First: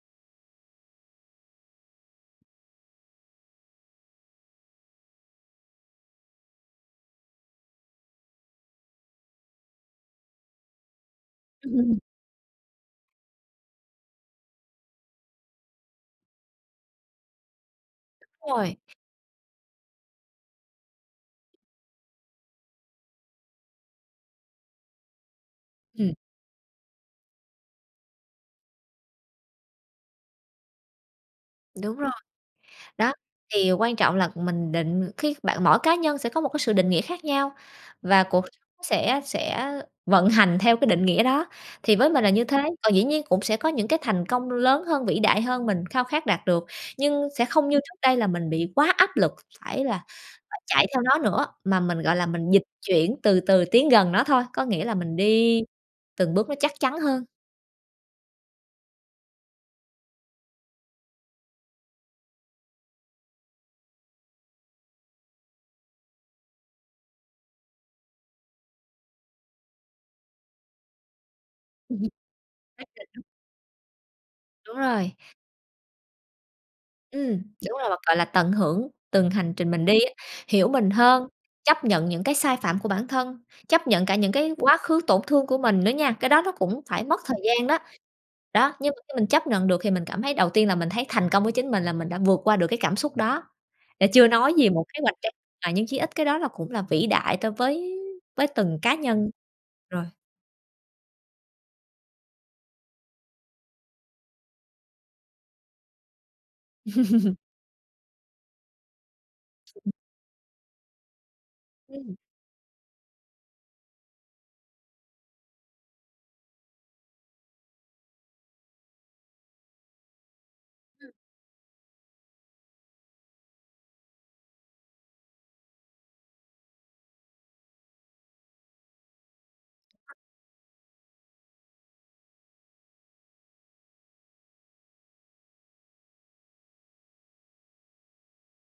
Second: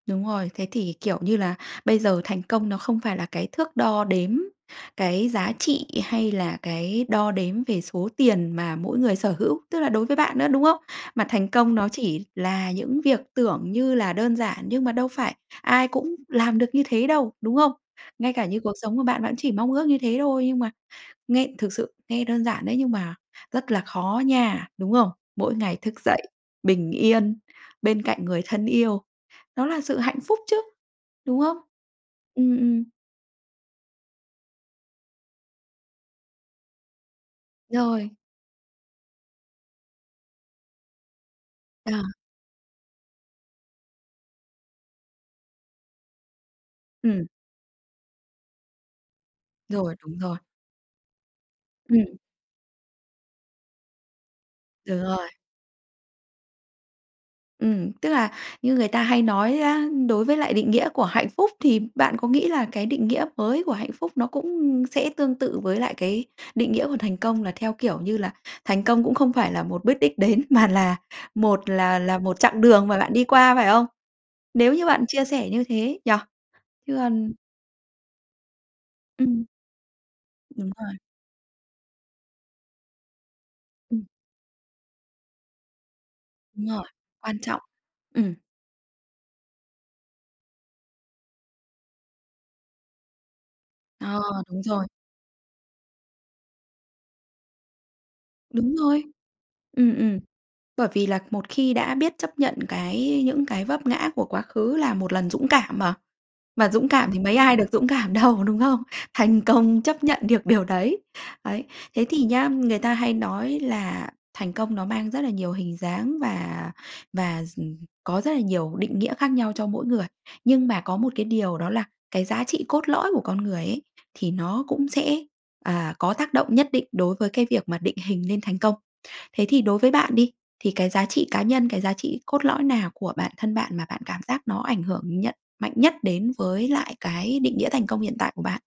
Đúng rồi. Thế thì, kiểu như là, bây giờ thành công nó không phải là cái thước đo đếm cái giá trị hay là cái đo đếm về số tiền mà mỗi người sở hữu, tức là đối với bạn nữa, đúng không? Mà thành công nó Ừm. chỉ là những việc tưởng như là đơn giản nhưng mà đâu phải ai cũng làm được như thế đâu, đúng không? Ngay cả [unintelligible] như cuộc rồi. sống của bạn, bạn chỉ mong ước như thế thôi, nhưng mà nghe thực sự nghe đơn giản đấy nhưng mà rất là khó nha, đúng không? Mỗi ngày thức Ừm. dậy, bình yên, bên cạnh người thân yêu, đó là sự hạnh phúc chứ, đúng không? Đúng rồi. Ừm, ừm. Đó, thì quan trọng là mình định cái bạn mỗi cá nhân sẽ có một cái sự định nghĩa khác nhau, Rồi. và cuộc sẽ sẽ vận hành theo cái định nghĩa đó, thì À. với mình là như thế. Còn dĩ nhiên cũng sẽ có những cái thành công lớn hơn, vĩ đại hơn mình khao khát đạt được, Ừm. nhưng sẽ không như trước đây là mình bị quá áp lực phải Rồi, là đúng rồi. phải chạy theo nó nữa, mà mình, Ừm. gọi là, mình dịch chuyển từ từ tiến gần nó thôi. Có nghĩa là Đúng mình rồi. đi từng bước nó chắc chắn hơn. Ừm, tức là như người ta hay nói á, đối với lại định nghĩa của hạnh phúc, thì bạn có nghĩ là cái định nghĩa mới của hạnh phúc nó cũng sẽ tương tự với lại cái định nghĩa của thành công, là theo kiểu như là thành công cũng không phải là một bước đích đến mà là một là Ừm. là một chặng đường mà bạn đi [unintelligible] qua, phải không? Nếu Đúng như bạn rồi. chia sẻ như thế nhỉ? Chứ Ừm, còn đúng rồi, và, gọi là, tận hưởng từng Ừm. hành trình mình đi á. Hiểu Đúng mình rồi. hơn, chấp nhận những cái sai phạm của bản thân, chấp Ừm. nhận cả những cái quá khứ tổn thương của mình nữa nha. Cái đó nó Đúng cũng rồi. phải mất thời Quan trọng. gian đó. Ừm. Đó, nhưng mà khi mình chấp nhận được thì mình cảm thấy đầu tiên là mình thấy thành công với chính mình, là mình đã vượt qua được cái cảm xúc đó. Là Ờ, chưa nói đúng gì một rồi. kế hoạch cho mà nhưng chí ít cái đó là cũng là vĩ đại ta với với Đúng từng cá rồi. nhân Ừm, rồi. ừm. Bởi vì là một khi đã biết chấp nhận cái những cái vấp ngã của quá khứ là một lần dũng cảm mà. Mà dũng cảm thì mấy ai được dũng cảm đâu, có đúng không? Thành công chấp nhận được điều đấy. Đấy, thế Ừm. thì nhá, người ta hay nói là thành công nó mang rất là nhiều hình dáng và và s ừm, có rất là nhiều định nghĩa khác nhau cho mỗi người. Nhưng mà có Ừm. một cái điều đó là cái giá trị trị cốt lõi của con người ấy, thì nó cũng sẽ, à, có tác động nhất định đối với cái việc mà định hình nên thành công. Thế thì đối với bạn đi, thì cái giá trị cá nhân, cái giá trị cốt lõi nào của bản thân bạn mà bạn cảm giác nó ảnh hưởng nhận mạnh nhất đến với lại cái định nghĩa thành công hiện tại của bạn?